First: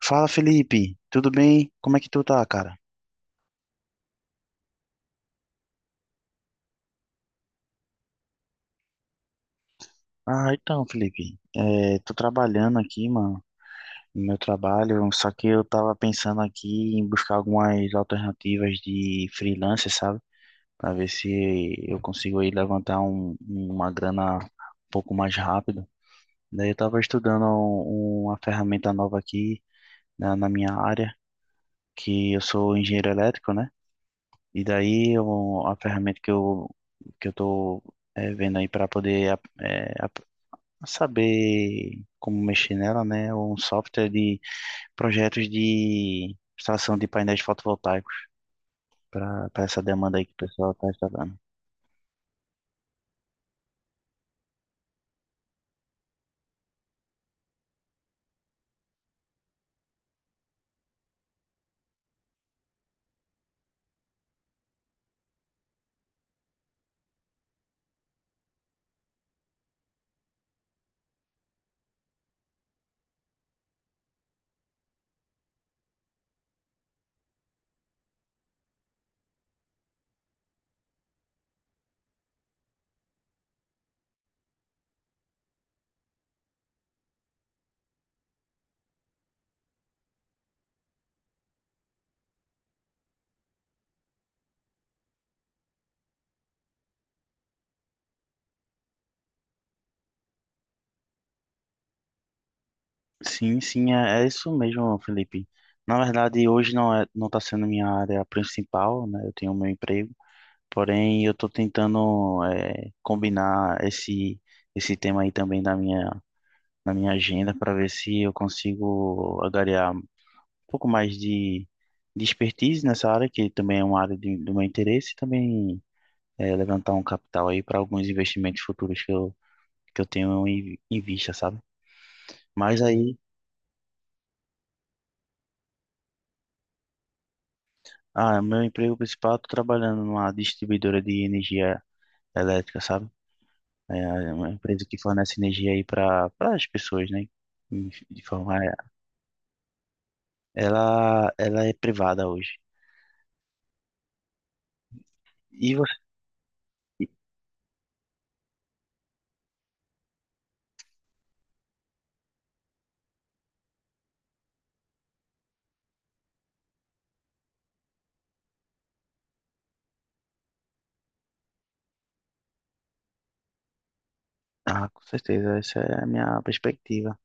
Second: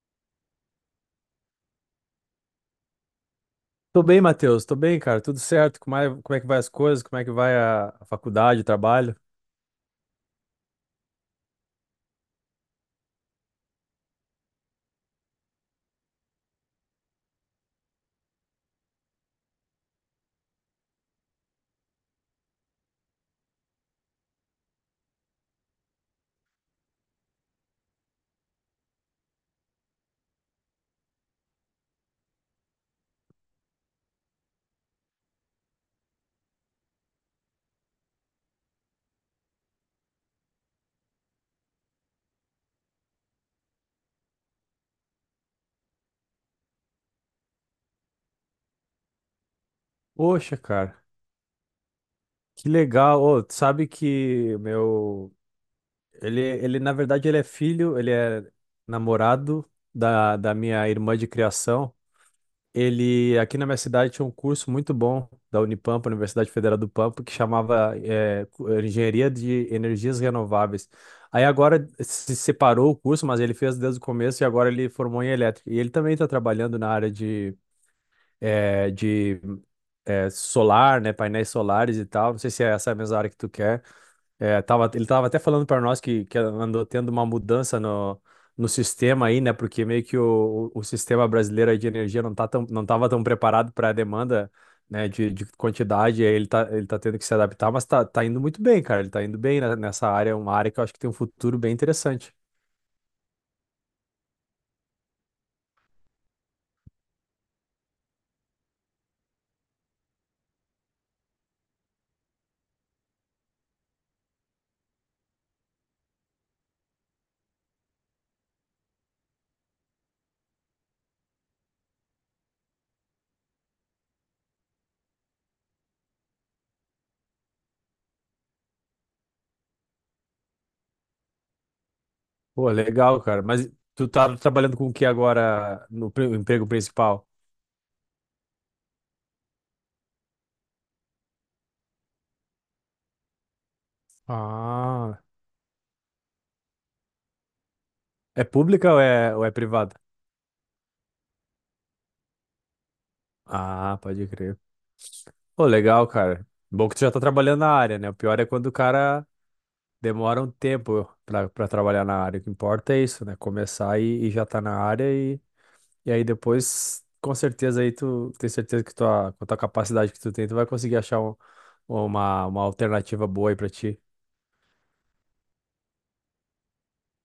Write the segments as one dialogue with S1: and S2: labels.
S1: Fala, Felipe. Tudo bem? Como é que tu tá, cara?
S2: Tô bem, Matheus. Tô bem, cara. Tudo certo? Como é que vai as coisas? Como é que vai a faculdade, o trabalho?
S1: Então, Felipe, tô trabalhando aqui, mano, no meu trabalho, só que eu tava pensando aqui em buscar algumas alternativas de freelancer, sabe? Pra ver se eu consigo aí levantar uma grana um pouco mais rápido. Daí eu tava estudando uma ferramenta nova aqui na minha área, que eu sou engenheiro elétrico, né? E daí a ferramenta que eu tô vendo aí para poder saber como mexer nela, né? É um software de projetos de extração de painéis fotovoltaicos para essa demanda aí que o
S2: Poxa,
S1: pessoal está
S2: cara,
S1: instalando.
S2: que legal. Ô, tu sabe que o meu. Ele, na verdade, ele é namorado da minha irmã de criação. Ele, aqui na minha cidade, tinha um curso muito bom da Unipampa, Universidade Federal do Pampa, que chamava Engenharia de Energias Renováveis. Aí agora se separou o curso, mas ele fez desde o começo e agora ele formou em elétrica. E ele também está trabalhando na área de solar, né, painéis solares e tal. Não sei se é essa a mesma área que tu quer. É, ele tava até falando para nós que andou tendo uma mudança no sistema aí, né? Porque meio que o sistema brasileiro aí de energia não tá tão, não tava tão preparado para a demanda, né, de quantidade, aí ele tá tendo que se adaptar, mas tá indo muito bem, cara. Ele tá indo bem nessa área, é uma área que eu acho que tem um futuro bem interessante.
S1: Sim, sim, é, é isso mesmo, Felipe. Na verdade, hoje não está sendo minha área principal, né? Eu tenho meu emprego, porém eu estou tentando combinar esse tema aí também da minha na minha agenda para ver se eu consigo agariar um pouco mais de expertise nessa área, que também é uma área de, do meu interesse, e também é, levantar um capital aí para alguns investimentos futuros que eu tenho em, em vista, sabe?
S2: Pô,
S1: Mas aí,
S2: legal, cara. Mas tu tá trabalhando com o que agora no emprego principal?
S1: ah, meu emprego principal, estou trabalhando numa distribuidora de energia elétrica, sabe? É é uma empresa que
S2: Ah,
S1: fornece energia aí para as pessoas, né? De
S2: é
S1: forma,
S2: pública ou ou é privada?
S1: ela é privada hoje.
S2: Ah, pode crer. Pô,
S1: E você?
S2: legal, cara. Bom que tu já tá trabalhando na área, né? O pior é quando o cara demora um tempo pra trabalhar na área. O que importa é isso, né? Começar e já tá na área e aí depois, com certeza aí tu tem certeza que com a tua capacidade que tu tem, tu vai conseguir achar uma alternativa boa aí pra ti.
S1: Ah, com certeza, essa é a minha perspectiva.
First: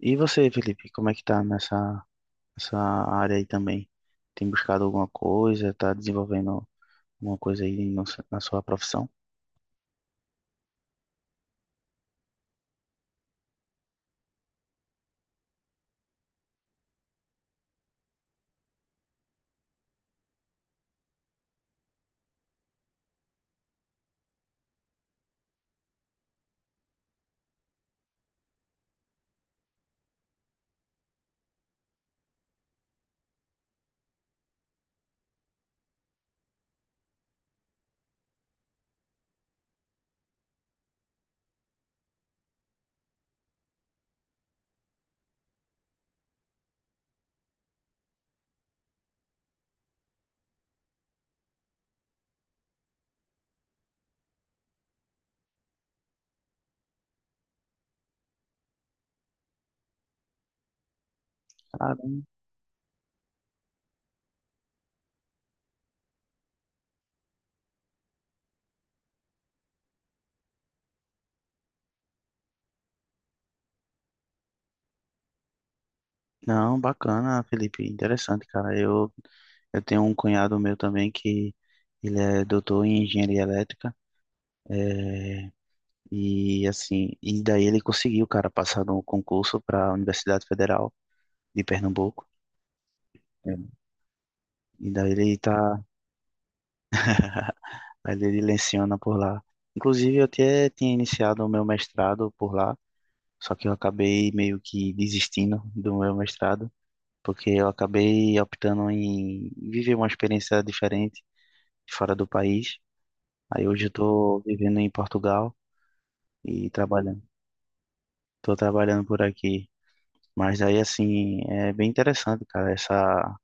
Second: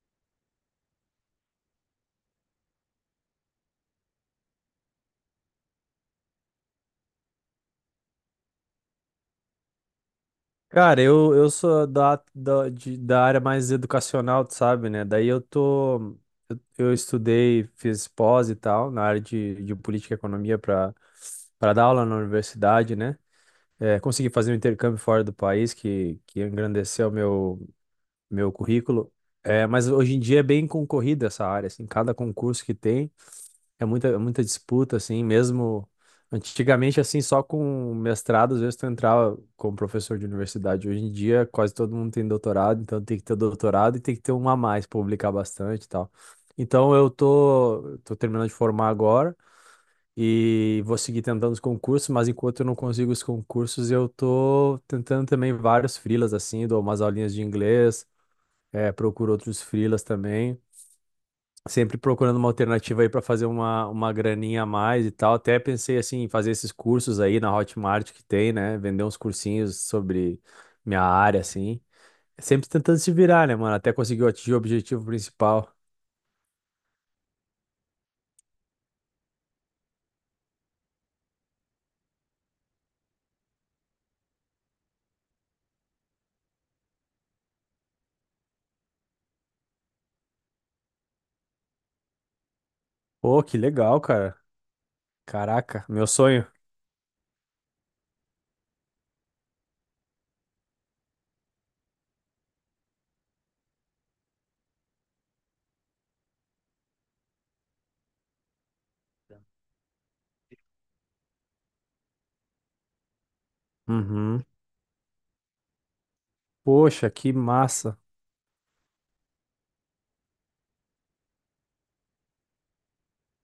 S1: E você, Felipe, como é que tá nessa área aí também? Tem buscado alguma coisa? Tá desenvolvendo alguma coisa aí na sua profissão?
S2: Cara, eu sou da área mais educacional, tu sabe, né? Daí eu tô. Eu estudei, fiz pós e tal, na área de política e economia para dar aula na universidade, né? É, consegui fazer um intercâmbio fora do país, que engrandeceu meu currículo. É, mas hoje em dia é bem concorrida essa área, assim, cada concurso que tem. É muita disputa, assim, mesmo antigamente, assim, só com mestrado, às vezes tu entrava como professor de universidade. Hoje em dia, quase todo mundo tem doutorado, então tem que ter doutorado e tem que ter um a mais, publicar bastante e tal. Então eu tô terminando de formar agora e vou seguir tentando os concursos, mas enquanto eu não consigo os concursos, eu tô tentando também vários freelas, assim, dou umas aulinhas de inglês, procuro outros freelas também sempre
S1: Caramba.
S2: procurando uma alternativa aí para fazer uma graninha a mais e tal. Até pensei assim, em fazer esses cursos aí na Hotmart que tem, né? Vender uns cursinhos sobre minha área, assim. Sempre tentando se virar, né, mano? Até conseguir atingir o objetivo principal.
S1: Não, bacana, Felipe, interessante, cara. Eu tenho um cunhado meu também que ele é doutor em engenharia elétrica, é, e assim, e daí ele conseguiu, cara, passar no concurso para a Universidade Federal de Pernambuco.
S2: Pô,
S1: É.
S2: que legal, cara.
S1: E daí ele tá,
S2: Caraca, meu sonho.
S1: mas ele leciona por lá. Inclusive, eu até tinha iniciado o meu mestrado por lá, só que eu acabei meio que desistindo do meu mestrado, porque eu acabei optando em viver uma experiência diferente fora do país. Aí hoje eu tô
S2: Uhum.
S1: vivendo em Portugal e
S2: Poxa,
S1: trabalhando.
S2: que massa.
S1: Tô trabalhando por aqui. Mas aí, assim, é bem interessante, cara, essa,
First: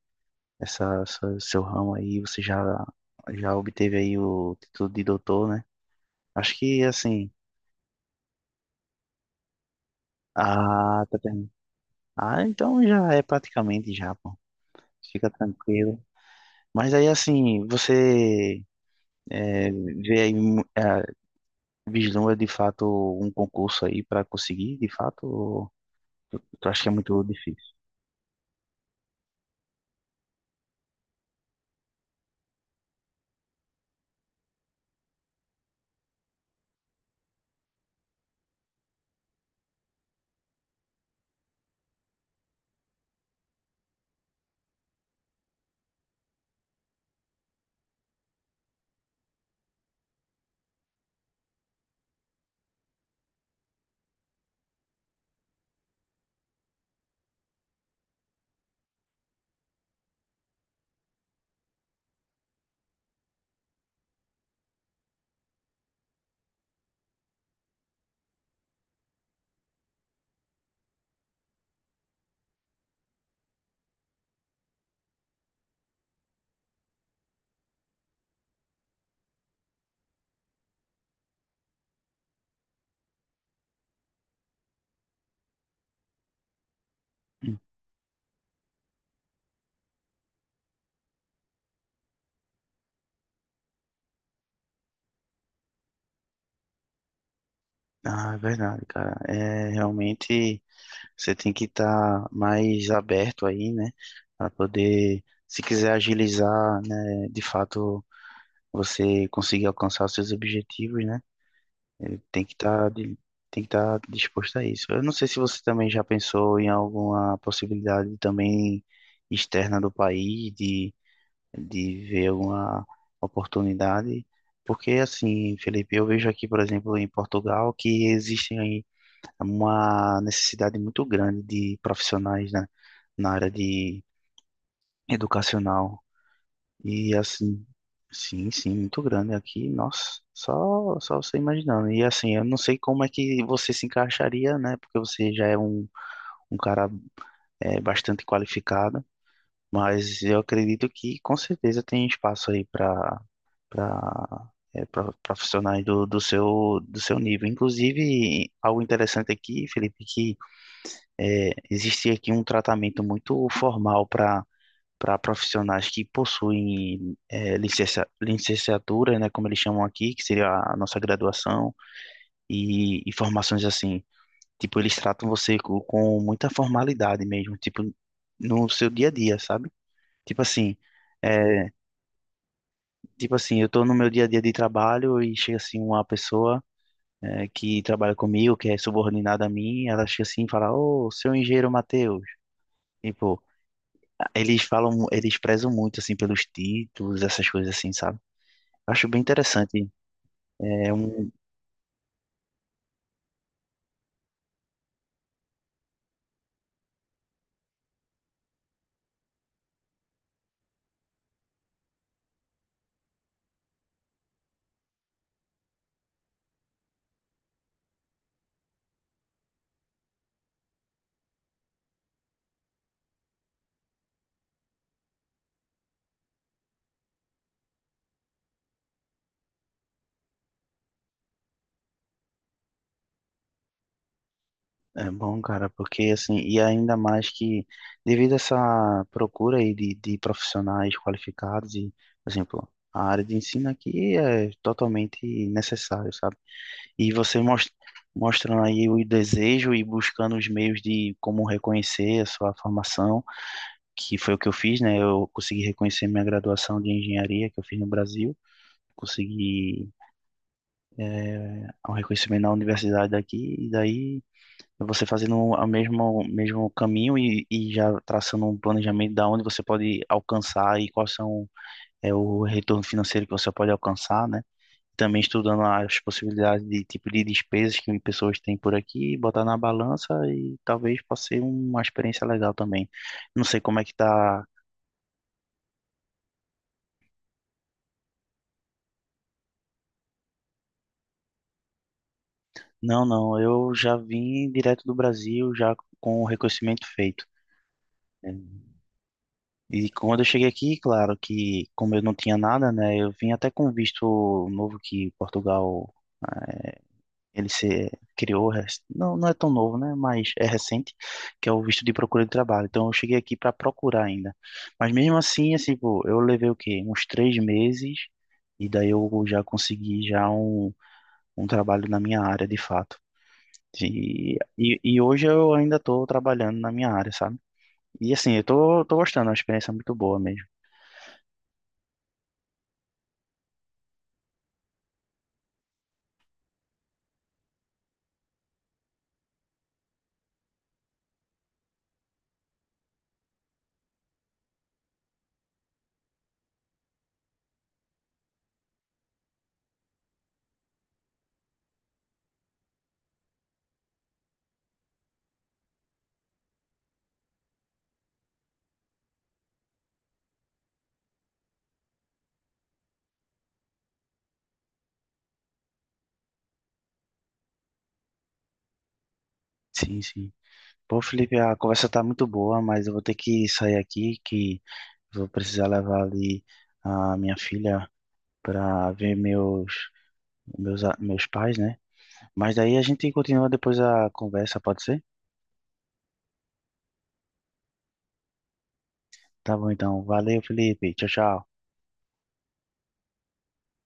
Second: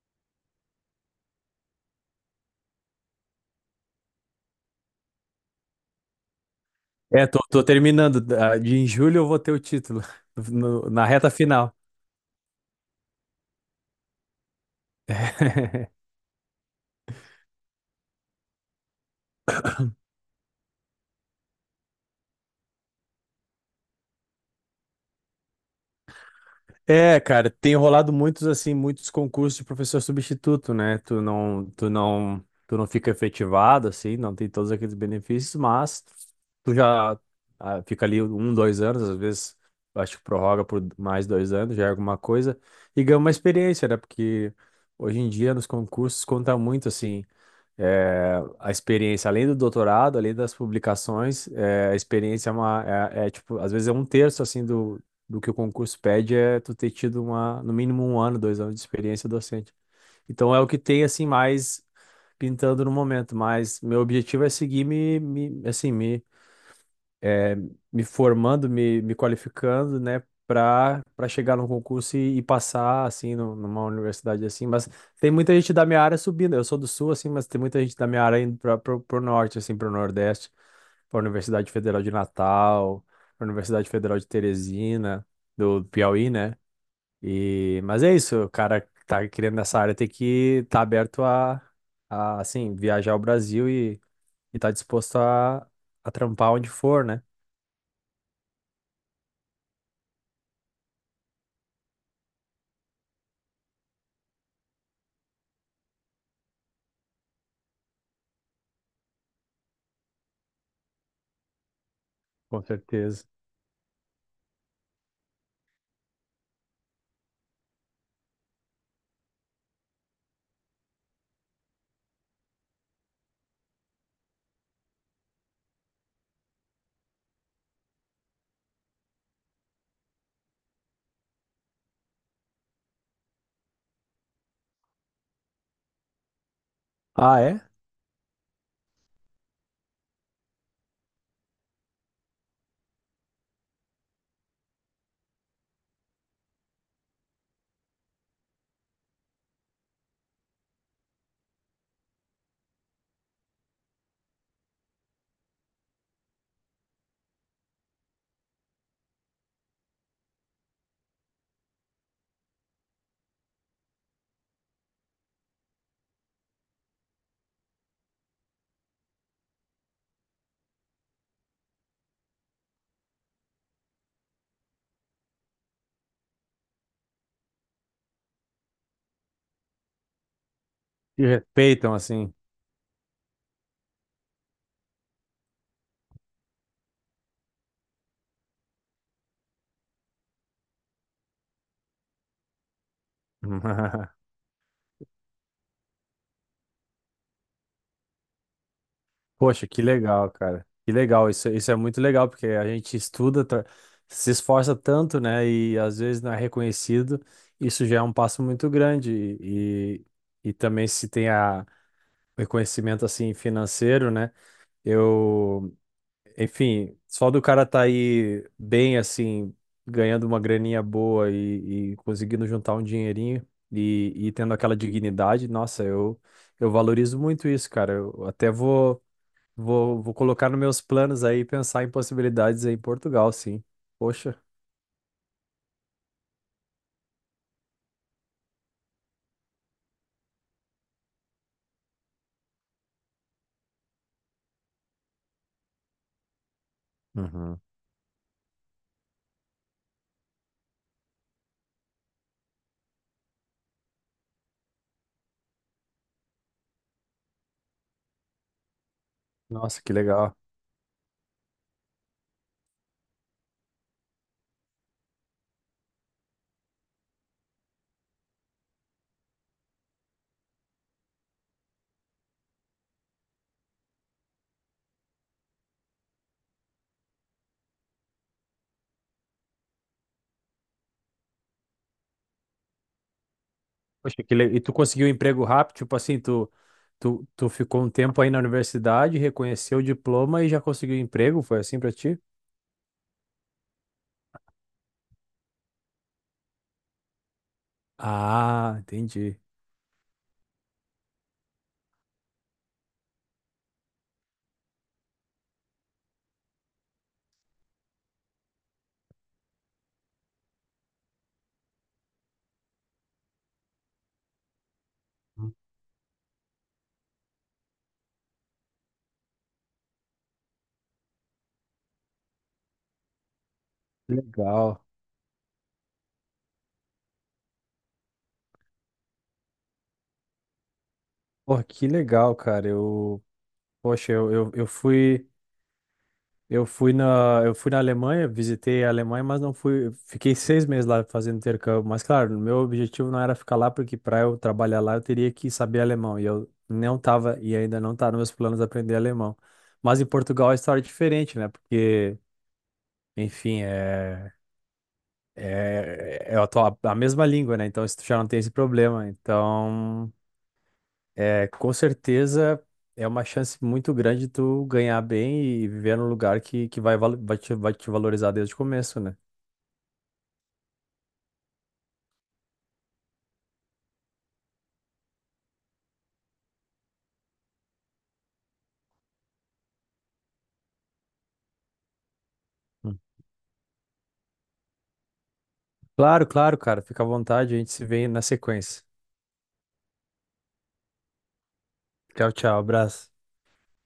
S1: essa, essa- seu ramo aí, já obteve aí o título de doutor, né? Acho que,
S2: É,
S1: assim,
S2: tô terminando. Da- De em julho eu vou ter o título,
S1: a,
S2: na reta final.
S1: ah, então já é praticamente já, pô. Fica tranquilo. Mas aí, assim, você é, vê aí, vislumbra de fato um concurso aí pra conseguir, de fato, ou tu acha que é
S2: É,
S1: muito
S2: cara,
S1: difícil?
S2: tem rolado muitos assim, muitos concursos de professor substituto, né? Tu não fica efetivado assim, não tem todos aqueles benefícios, mas tu já fica ali um, dois anos, às vezes eu acho que prorroga por mais 2 anos, já é alguma coisa e ganha uma experiência, né? Porque hoje em dia nos concursos conta muito assim. É, a experiência, além do doutorado, além das publicações, é, a experiência é, tipo, às vezes é um terço assim do que o concurso pede é tu ter tido uma, no mínimo um ano, 2 anos de experiência docente. Então é o que tem assim mais pintando no momento, mas meu objetivo é seguir me formando, me qualificando, né, para chegar num concurso e passar assim numa universidade assim, mas tem muita gente da minha área subindo. Eu sou do sul assim, mas tem muita gente da minha área indo para o norte assim, para o nordeste, para a Universidade Federal de Natal, para a Universidade Federal de Teresina, do Piauí, né?
S1: Hum.
S2: E mas é isso, o cara que tá querendo nessa área tem que estar aberto a viajar ao Brasil e tá disposto a trampar onde for, né?
S1: Ah, é verdade, cara. É, realmente você tem que estar mais aberto aí, né? Para poder, se quiser agilizar, né, de fato, você conseguir alcançar os seus objetivos, né? Ele
S2: Com certeza.
S1: tem que estar disposto a isso. Eu não sei se você também já pensou em alguma possibilidade também externa do país de ver alguma oportunidade, porque assim, Felipe, eu vejo aqui, por exemplo, em Portugal que existe aí uma necessidade muito grande de profissionais, né, na área de educacional. E
S2: Ah, é?
S1: assim, sim, sim, muito grande aqui, nossa, só você imaginando. E assim, eu não sei como é que você se encaixaria, né? Porque você já é um cara é, bastante qualificado, mas eu acredito que com certeza tem espaço aí para para profissionais do, do seu nível. Inclusive, algo interessante aqui, Felipe, que é, existe aqui um tratamento muito formal para profissionais que possuem licenciatura, né, como eles chamam aqui, que seria a nossa graduação, e formações assim. Tipo, eles tratam você com muita formalidade mesmo, tipo, no seu dia a dia, sabe? Tipo assim,
S2: Te
S1: eh,
S2: respeitam assim.
S1: tipo assim, eu tô no meu dia a dia de trabalho e chega assim uma pessoa que trabalha comigo, que é subordinada a mim, ela chega assim e fala, ô, seu engenheiro Matheus. Tipo, eles falam, eles prezam muito assim pelos títulos, essas coisas assim, sabe? Acho bem
S2: Poxa, que
S1: interessante.
S2: legal, cara. Que
S1: É
S2: legal.
S1: um
S2: Isso é muito legal, porque a gente estuda, se esforça tanto, né? E às vezes não é reconhecido. Isso já é um passo muito grande. E, e também se tem o reconhecimento assim financeiro, né? Eu. Enfim, só do cara tá aí bem assim, ganhando uma graninha boa e conseguindo juntar um dinheirinho e tendo aquela dignidade, nossa, eu valorizo muito isso, cara. Eu até vou colocar nos meus planos aí pensar em possibilidades aí em Portugal, sim. Poxa.
S1: é bom, cara, porque assim, e ainda mais que devido a essa procura aí de profissionais qualificados e, por exemplo, a área de ensino aqui é totalmente necessário, sabe? E você
S2: Uhum.
S1: mostrando aí o desejo e buscando os meios de como reconhecer a sua formação, que foi o que eu fiz, né? Eu consegui reconhecer minha graduação de engenharia que eu fiz no Brasil,
S2: Nossa,
S1: consegui
S2: que legal.
S1: é, um reconhecimento na universidade daqui, e daí você fazendo o mesmo, mesmo caminho e já traçando um planejamento da onde você pode alcançar e quais são é, o retorno financeiro que você pode alcançar, né? Também estudando as possibilidades de tipo de despesas que pessoas têm por aqui, botar na balança e talvez possa ser uma experiência legal também. Não sei como é que tá.
S2: E tu conseguiu um emprego rápido, tipo assim, tu ficou um tempo aí na universidade, reconheceu o diploma e já conseguiu um emprego? Foi assim pra ti?
S1: Não, não, eu já vim direto do Brasil já com o reconhecimento feito. É,
S2: Ah, entendi.
S1: e quando eu cheguei aqui, claro que como eu não tinha nada, né, eu vim até com um visto novo que Portugal ah, ele se criou, não, não é tão novo, né, mas é recente, que é o visto de procura de trabalho. Então eu cheguei aqui para procurar ainda. Mas mesmo assim, assim, pô, eu levei o quê? Uns 3 meses e daí eu já consegui um trabalho na minha área de fato.
S2: Legal.
S1: E hoje eu ainda estou trabalhando na minha área, sabe? E assim, eu tô, tô gostando, é uma experiência muito boa mesmo.
S2: Porra, que legal, cara. Poxa, eu fui na Alemanha, visitei a Alemanha, mas não fui, fiquei 6 meses lá fazendo intercâmbio. Mas claro, o meu objetivo não era ficar lá, porque para eu trabalhar lá eu teria que saber alemão. E eu não tava, e ainda não tá nos meus planos aprender alemão. Mas em Portugal a história é diferente, né? Porque, enfim, é a mesma língua, né? Então isso já não tem esse problema. Então com certeza é uma chance muito grande tu ganhar bem e viver num lugar que vai te valorizar desde o começo, né?
S1: Sim, sim. Pô, Felipe, a conversa tá muito boa, mas eu vou ter que sair aqui, que vou precisar levar ali a minha filha para ver meus, meus pais, né? Mas daí a
S2: Hum.
S1: gente continua depois a conversa, pode ser?
S2: Claro, claro, cara. Fica à vontade, a gente se vê na sequência.
S1: Tá bom, então. Valeu, Felipe. Tchau, tchau.
S2: Tchau, tchau, abraço.